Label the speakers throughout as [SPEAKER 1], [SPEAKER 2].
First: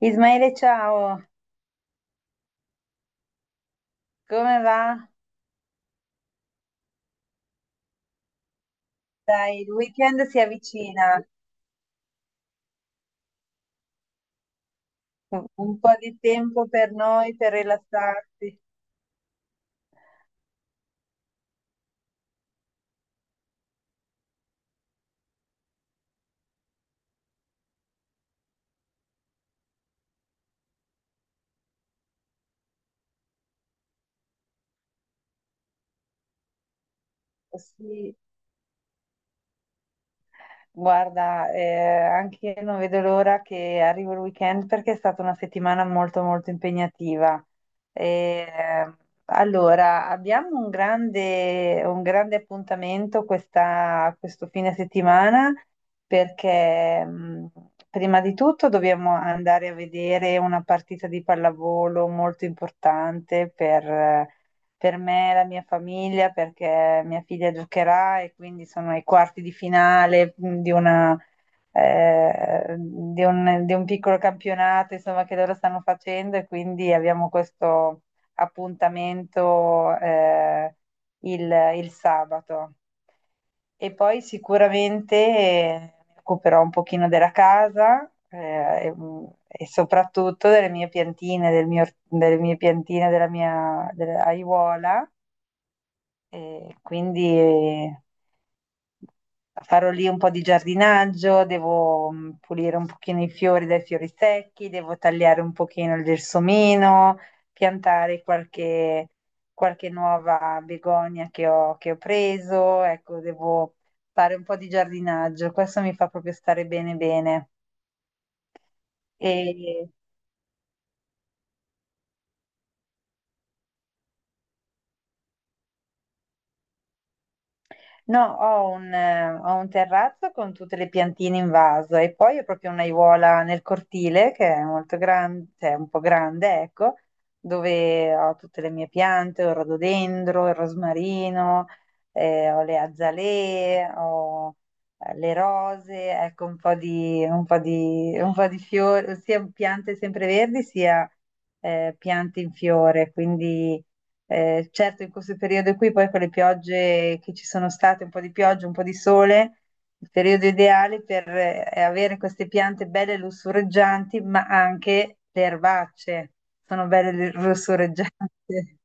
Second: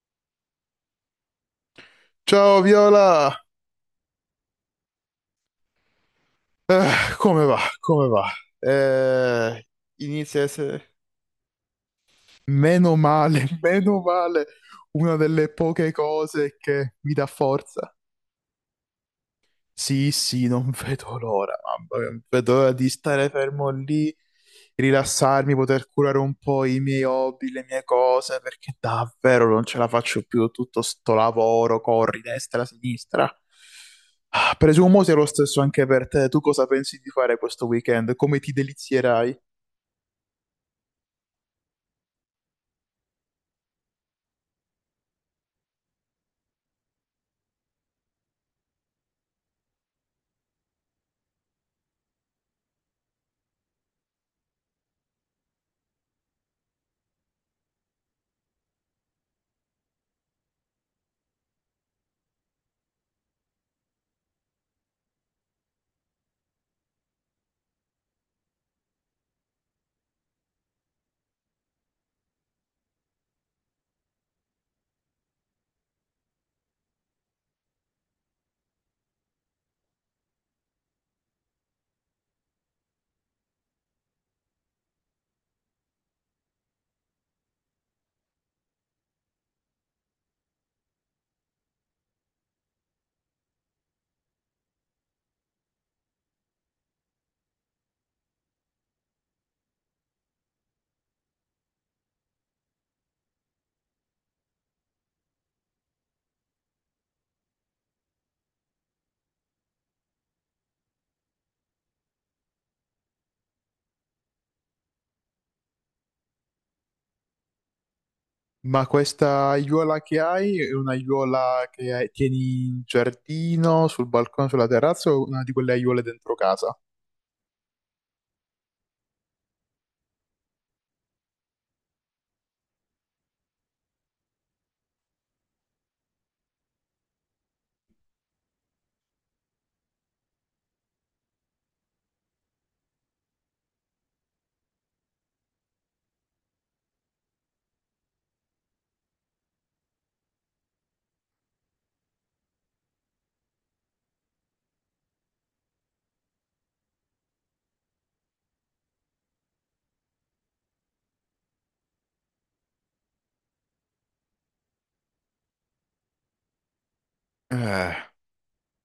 [SPEAKER 1] Ismaele, ciao,
[SPEAKER 2] Ciao Viola,
[SPEAKER 1] come va?
[SPEAKER 2] Come va? Come va? Eh,
[SPEAKER 1] Il weekend si
[SPEAKER 2] inizia a essere,
[SPEAKER 1] avvicina,
[SPEAKER 2] meno male, meno male, una delle
[SPEAKER 1] un
[SPEAKER 2] poche
[SPEAKER 1] po' di
[SPEAKER 2] cose
[SPEAKER 1] tempo per
[SPEAKER 2] che mi dà
[SPEAKER 1] noi per
[SPEAKER 2] forza.
[SPEAKER 1] rilassarsi.
[SPEAKER 2] Sì, sì, non vedo l'ora, mamma mia, non vedo l'ora di stare fermo lì, rilassarmi, poter curare un po' i miei hobby, le mie cose, perché davvero non ce la faccio più tutto sto lavoro, corri destra, sinistra. Ah, presumo sia lo stesso anche per te. Tu cosa pensi di fare questo weekend?
[SPEAKER 1] Sì,
[SPEAKER 2] Come ti delizierai?
[SPEAKER 1] guarda, anche io non vedo l'ora che arrivi il weekend perché è stata una settimana molto molto impegnativa. Eh, allora, abbiamo un grande appuntamento questo fine settimana perché prima di tutto dobbiamo andare a vedere una partita di pallavolo molto importante per me e la mia famiglia perché mia figlia giocherà e quindi sono ai quarti di finale di di di un piccolo campionato, insomma, che loro stanno facendo e quindi abbiamo questo appuntamento il il sabato. E poi sicuramente, mi occuperò un pochino della casa, e e soprattutto delle mie piantine, del mio or delle mie piantine, della aiuola, e quindi farò lì un po' di giardinaggio, devo pulire un pochino i fiori dai fiori secchi, devo tagliare un pochino il gelsomino, piantare qualche nuova begonia che ho preso, ecco, devo fare un po' di giardinaggio, questo mi fa proprio stare bene bene.
[SPEAKER 2] Ma questa aiuola che hai è un'aiuola che tieni in giardino, sul balcone, sulla terrazza o una di quelle aiuole dentro casa?
[SPEAKER 1] No, ho un terrazzo con tutte le piantine in vaso e poi ho proprio un'aiuola nel cortile che è molto grande, cioè un po' grande, ecco, dove ho tutte le mie piante, ho il rododendro, il rosmarino, ho le azalee, ho le rose, ecco un po' di fiori, sia piante sempreverdi sia piante in fiore, quindi certo, in questo periodo qui, poi con le piogge che ci sono state, un po' di pioggia, un po' di sole, il periodo ideale per avere queste piante belle lussureggianti, ma anche le erbacce sono belle
[SPEAKER 2] Eh.
[SPEAKER 1] lussureggianti.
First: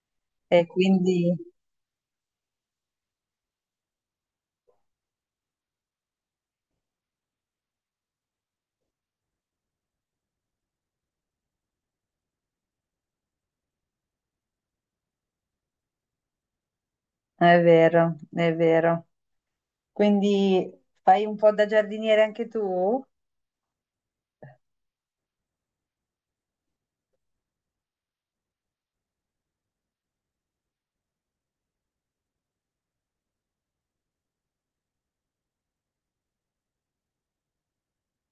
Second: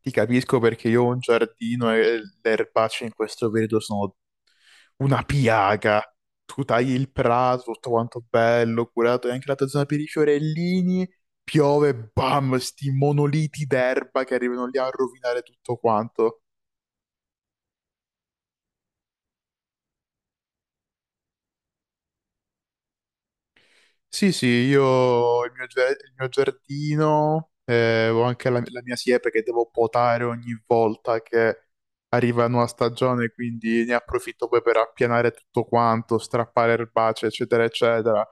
[SPEAKER 2] Ti
[SPEAKER 1] E
[SPEAKER 2] capisco perché io ho
[SPEAKER 1] quindi
[SPEAKER 2] un giardino e le erbacce in questo periodo sono una piaga. Tu tagli il prato, tutto quanto bello, curato, e anche la tua zona per i fiorellini, piove, bam, sti monoliti d'erba che arrivano lì a rovinare tutto quanto.
[SPEAKER 1] è vero, è vero. Quindi fai un po' da giardiniere anche tu?
[SPEAKER 2] Sì, sì, io ho il mio, il mio giardino, ho anche la mia siepe che devo potare ogni volta che arriva una nuova stagione, quindi ne approfitto poi per appianare tutto quanto, strappare erbacee, eccetera, eccetera.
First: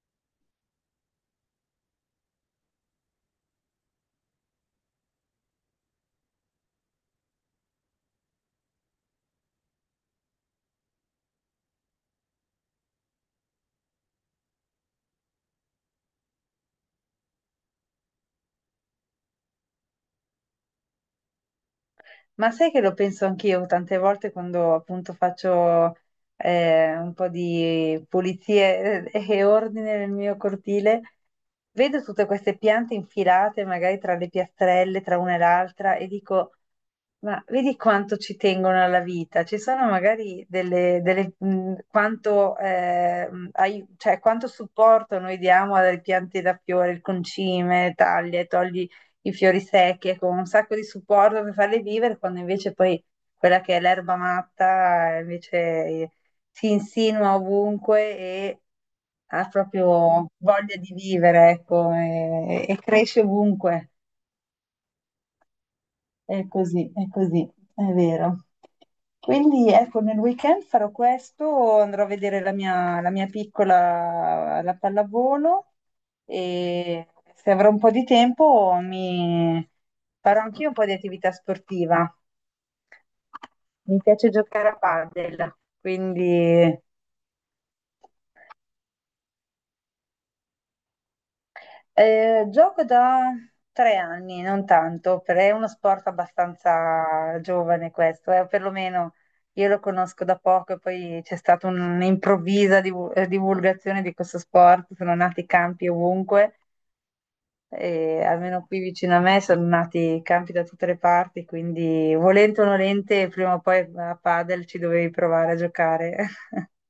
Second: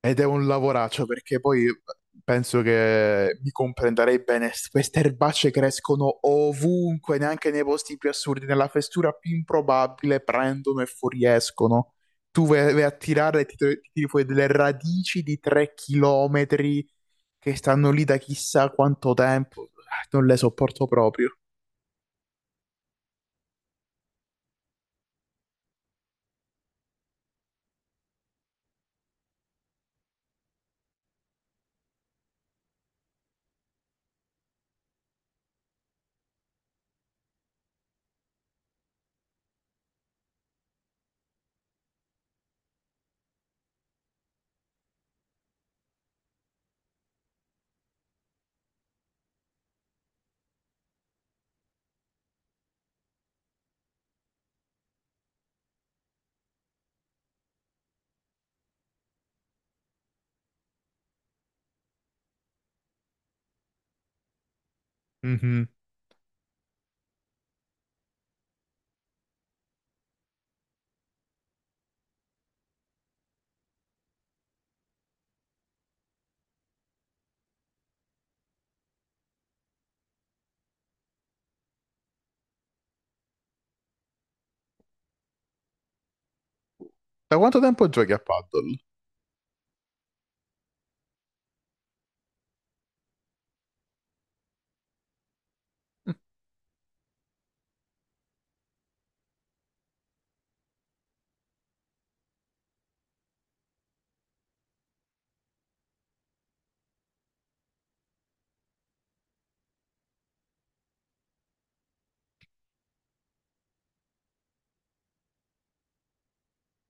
[SPEAKER 2] Ed è un lavoraccio perché poi penso che mi comprenderei bene. Queste erbacce crescono ovunque, neanche nei posti più assurdi, nella fessura più improbabile prendono e fuoriescono. Tu vai, vai a tirare e ti tiri fuori delle radici di 3 chilometri che stanno lì da chissà quanto tempo. Ah, non le sopporto proprio.
[SPEAKER 1] Ma sai che lo penso anch'io tante volte quando appunto faccio un po' di pulizie e ordine nel mio cortile, vedo tutte queste piante infilate magari tra le piastrelle, tra una e l'altra e dico, ma vedi quanto ci tengono alla vita, ci sono magari cioè, quanto supporto noi diamo alle piante da fiore, il concime, taglia, e togli i fiori secchi, ecco, un sacco di supporto per farle vivere, quando invece poi quella che è l'erba matta invece si insinua ovunque e ha proprio voglia di vivere, ecco, e cresce ovunque.
[SPEAKER 2] Mhm.
[SPEAKER 1] È così, è così, è vero. Quindi ecco, nel weekend farò questo, andrò a vedere la mia piccola alla pallavolo e se avrò un po' di tempo mi farò anch'io un po' di attività sportiva. Mi piace giocare a padel, quindi
[SPEAKER 2] Da quanto tempo giochi a paddle?
[SPEAKER 1] Gioco da tre anni, non tanto, perché è uno sport abbastanza giovane questo, perlomeno io lo conosco da poco e poi c'è stata divulgazione di questo sport, sono nati campi ovunque, e almeno qui vicino a me sono nati campi da tutte le parti, quindi volente o nolente, prima o poi a padel ci dovevi provare a giocare.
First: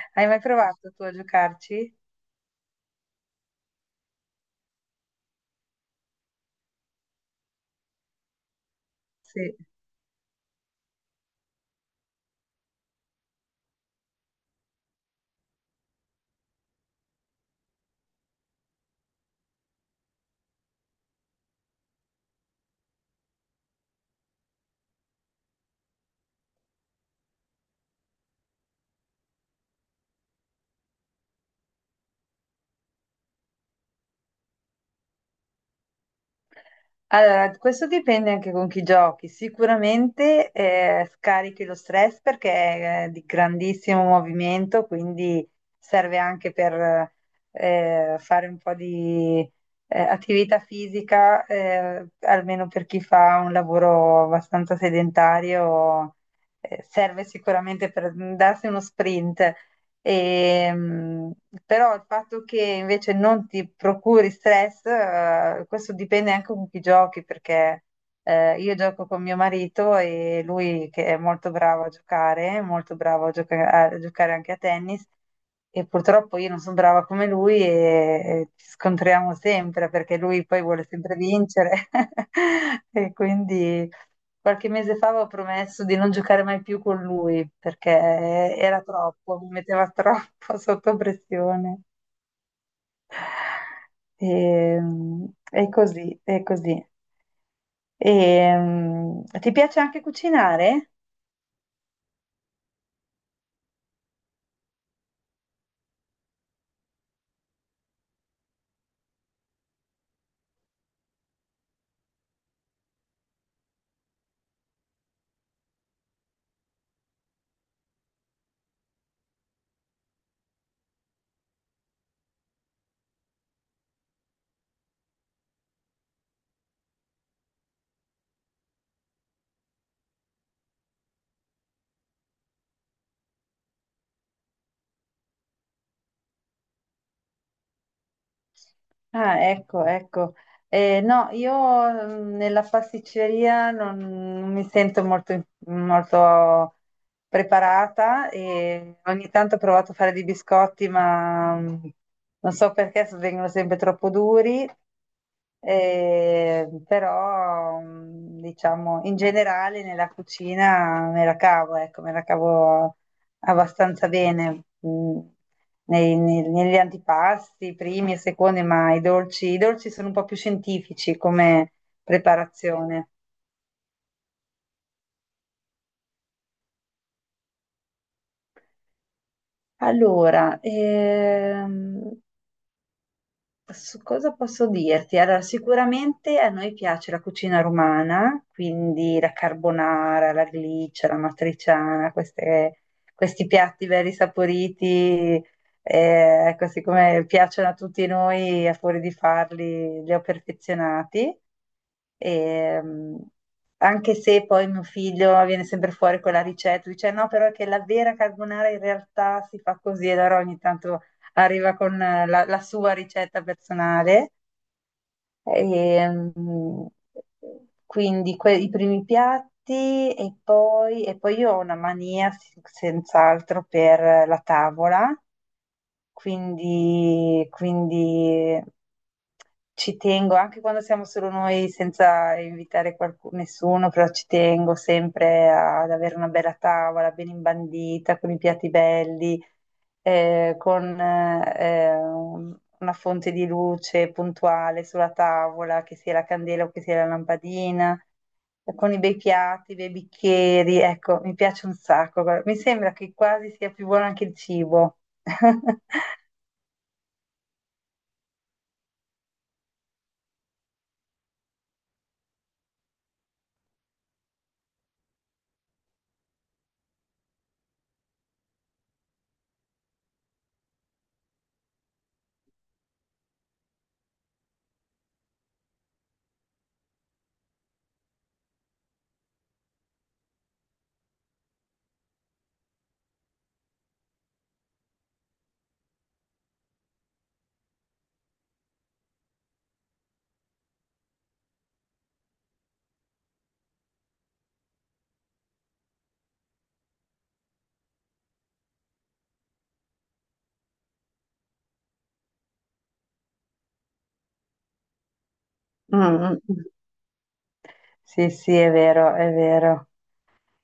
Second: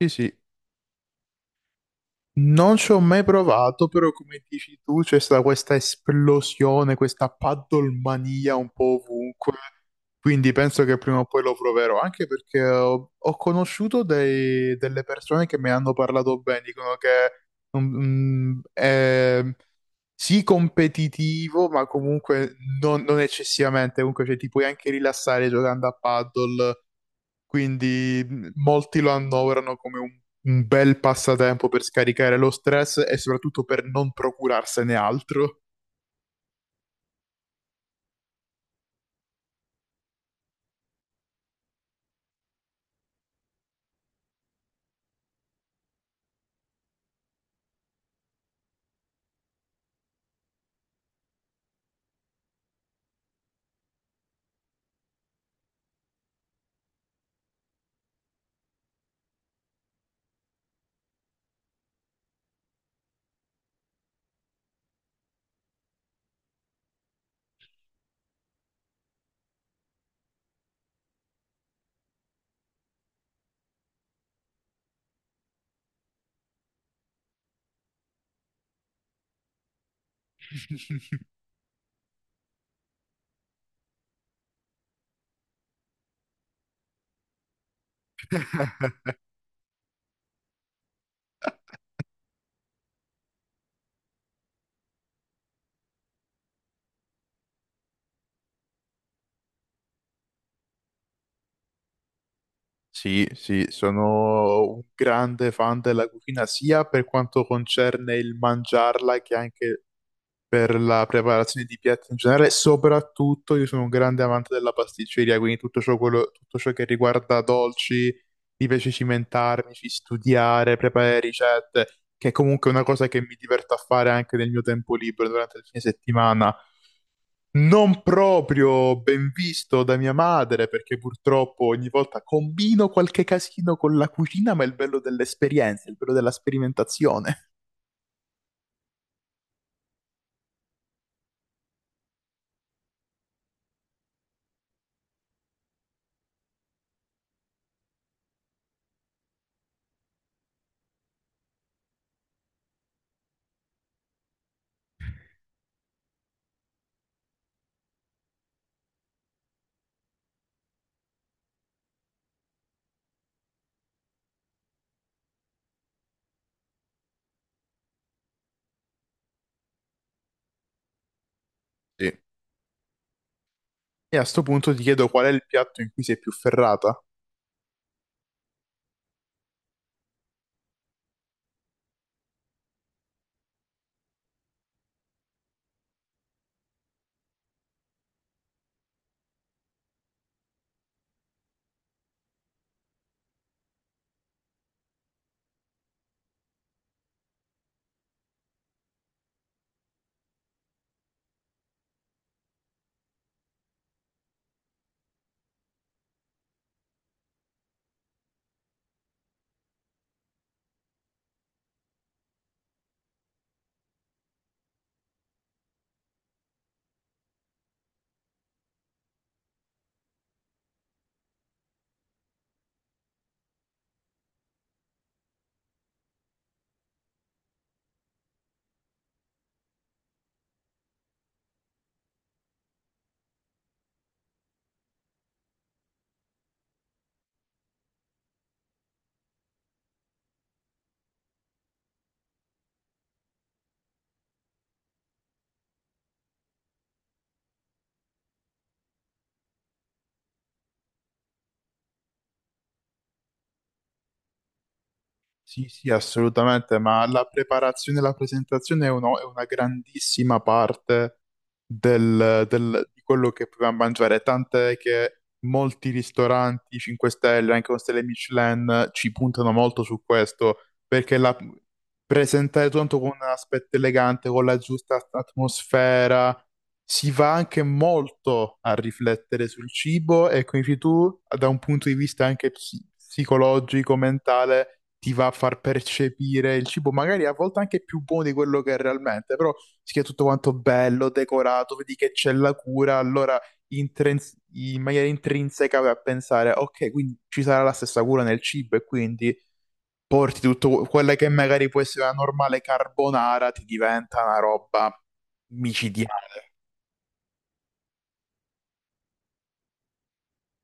[SPEAKER 2] Sì,
[SPEAKER 1] Hai
[SPEAKER 2] sì.
[SPEAKER 1] mai provato tu a giocarci?
[SPEAKER 2] Non ci ho mai provato, però come dici tu c'è stata questa esplosione, questa paddlemania un po' ovunque,
[SPEAKER 1] Sì.
[SPEAKER 2] quindi penso che prima o poi lo proverò, anche perché ho conosciuto delle persone che mi hanno parlato bene, dicono che mm, è sì competitivo, ma comunque non eccessivamente, comunque cioè, ti puoi anche rilassare giocando a paddle, quindi molti lo annoverano come un bel passatempo per scaricare lo stress e soprattutto per non procurarsene altro.
[SPEAKER 1] Allora, questo dipende anche con chi giochi. Sicuramente scarichi lo stress perché è di grandissimo movimento, quindi serve anche per fare un po' di attività fisica, almeno per chi fa un lavoro abbastanza sedentario, serve sicuramente per darsi uno sprint. Ehm, Però il fatto che invece non ti procuri stress, questo dipende anche con chi giochi, perché io gioco con mio marito e lui che è molto bravo a giocare, molto bravo a giocare anche a tennis, e purtroppo io non sono brava come e ci scontriamo sempre perché lui poi vuole sempre vincere. E quindi qualche mese fa avevo promesso di non giocare mai più con lui perché era troppo, mi metteva troppo sotto pressione. E, mm, è così, è così. Ti piace anche cucinare?
[SPEAKER 2] Sì, sì, sono un grande fan della cucina sia per quanto concerne il mangiarla che anche per la preparazione di piatti in generale, soprattutto io sono un grande amante della pasticceria, quindi tutto ciò, tutto ciò che riguarda dolci, mi piace cimentarmi, ci studiare, preparare ricette, che è comunque una cosa che mi diverto a fare anche nel mio tempo libero durante il fine settimana. Non proprio ben visto da mia madre, perché purtroppo ogni volta combino qualche casino con la cucina, ma è il bello dell'esperienza, il bello della sperimentazione.
[SPEAKER 1] Ah, ecco, ecco. No, io nella pasticceria non mi sento molto preparata e ogni tanto ho provato a fare dei biscotti, ma non so perché vengono sempre troppo duri però diciamo in generale nella cucina me la cavo, ecco, me la cavo abbastanza bene negli antipasti, primi e secondi, ma i dolci sono un po' più scientifici come
[SPEAKER 2] Sì.
[SPEAKER 1] preparazione.
[SPEAKER 2] E a sto punto ti chiedo qual è il piatto in cui sei più ferrata?
[SPEAKER 1] Allora, su cosa posso dirti? Allora, sicuramente a noi piace la cucina romana, quindi la carbonara, la gliccia, la matriciana, questi piatti belli saporiti, così come piacciono a tutti noi, a fuori di farli, li ho perfezionati. E, mm, Anche se poi mio figlio viene sempre fuori con la ricetta, dice no, però è che la vera carbonara in realtà si fa così, allora ogni tanto arriva con la sua ricetta personale. E, mm, quindi i primi piatti e poi io ho una mania senz'altro per la tavola, quindi ci tengo anche quando siamo solo noi senza invitare qualcuno, nessuno, però ci tengo sempre ad avere una bella tavola ben imbandita con i piatti belli con una fonte di luce puntuale sulla tavola, che sia la candela o che sia la lampadina, con i bei piatti, i bei bicchieri, ecco, mi piace un sacco. Guarda, mi sembra che quasi sia più buono anche il cibo.
[SPEAKER 2] Sì, sì, assolutamente, ma la preparazione e la presentazione è, è una grandissima parte di quello che proviamo a mangiare, tant'è che molti ristoranti 5 stelle, anche con stelle Michelin, ci puntano molto su questo, perché la, presentare tutto con un aspetto elegante, con la giusta atmosfera, si va anche molto a riflettere sul cibo e come dici tu, da un punto di vista anche psicologico, mentale, ti va a far percepire il cibo, magari a volte anche più buono di quello che è realmente, però si è tutto quanto bello, decorato, vedi che c'è la cura, allora in maniera intrinseca vai a pensare, ok, quindi ci sarà la stessa cura nel cibo e quindi porti tutto quella che magari può essere una normale carbonara, ti diventa una roba
[SPEAKER 1] Mm, mm,
[SPEAKER 2] micidiale.
[SPEAKER 1] mm. Sì, sì, è vero, è vero.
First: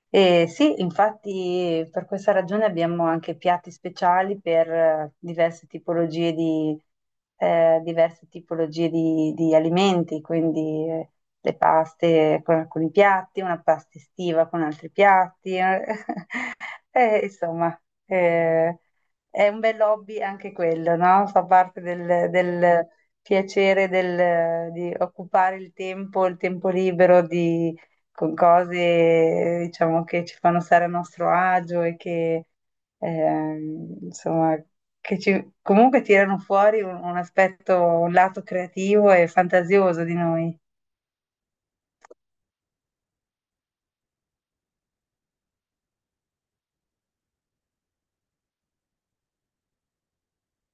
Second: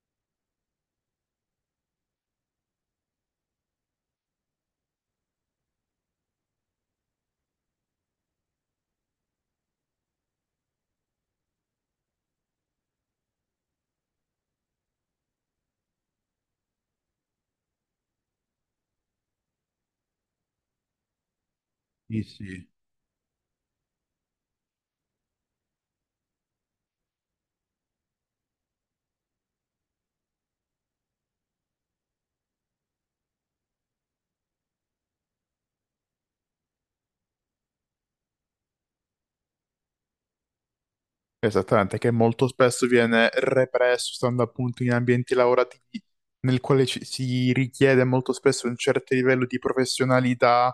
[SPEAKER 1] Sì, infatti per questa ragione abbiamo anche piatti speciali per diverse tipologie diverse tipologie di alimenti, quindi le paste con alcuni piatti, una pasta estiva con altri piatti. Insomma, eh, è un bel hobby anche quello, no? Fa parte
[SPEAKER 2] Sì, sì.
[SPEAKER 1] del piacere di occupare il tempo libero di- con cose, diciamo, che ci fanno stare a nostro agio e che, insomma, che comunque tirano fuori un aspetto, un lato creativo e fantasioso di noi.
[SPEAKER 2] Esattamente, che molto spesso viene represso, stando appunto in ambienti lavorativi nel quale si richiede molto spesso un certo livello di professionalità,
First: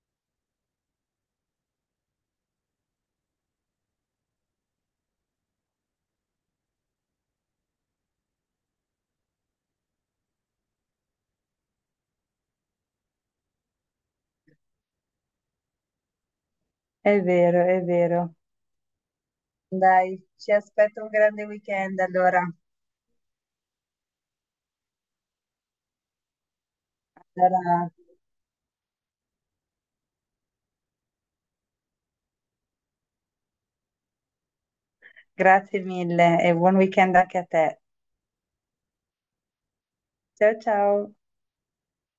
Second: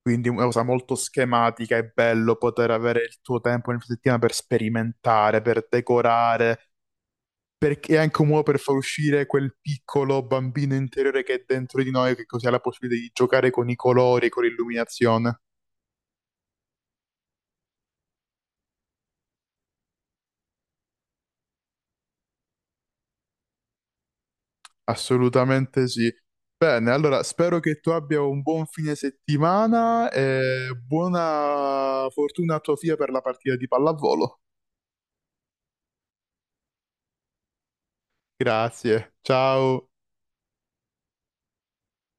[SPEAKER 2] quindi una cosa molto schematica, è bello poter avere il tuo tempo nel fine settimana per sperimentare, per decorare, perché è anche un modo per far uscire quel piccolo bambino interiore che è dentro di noi, che così ha la possibilità di giocare con i colori, con l'illuminazione.
[SPEAKER 1] È vero, è vero. Dai, ci aspetto un grande weekend allora.
[SPEAKER 2] Assolutamente sì. Bene, allora spero che tu
[SPEAKER 1] Allora,
[SPEAKER 2] abbia un buon fine settimana e buona fortuna a tua figlia per la partita di pallavolo.
[SPEAKER 1] grazie mille e buon weekend anche a te.
[SPEAKER 2] Grazie, ciao.
[SPEAKER 1] Ciao ciao.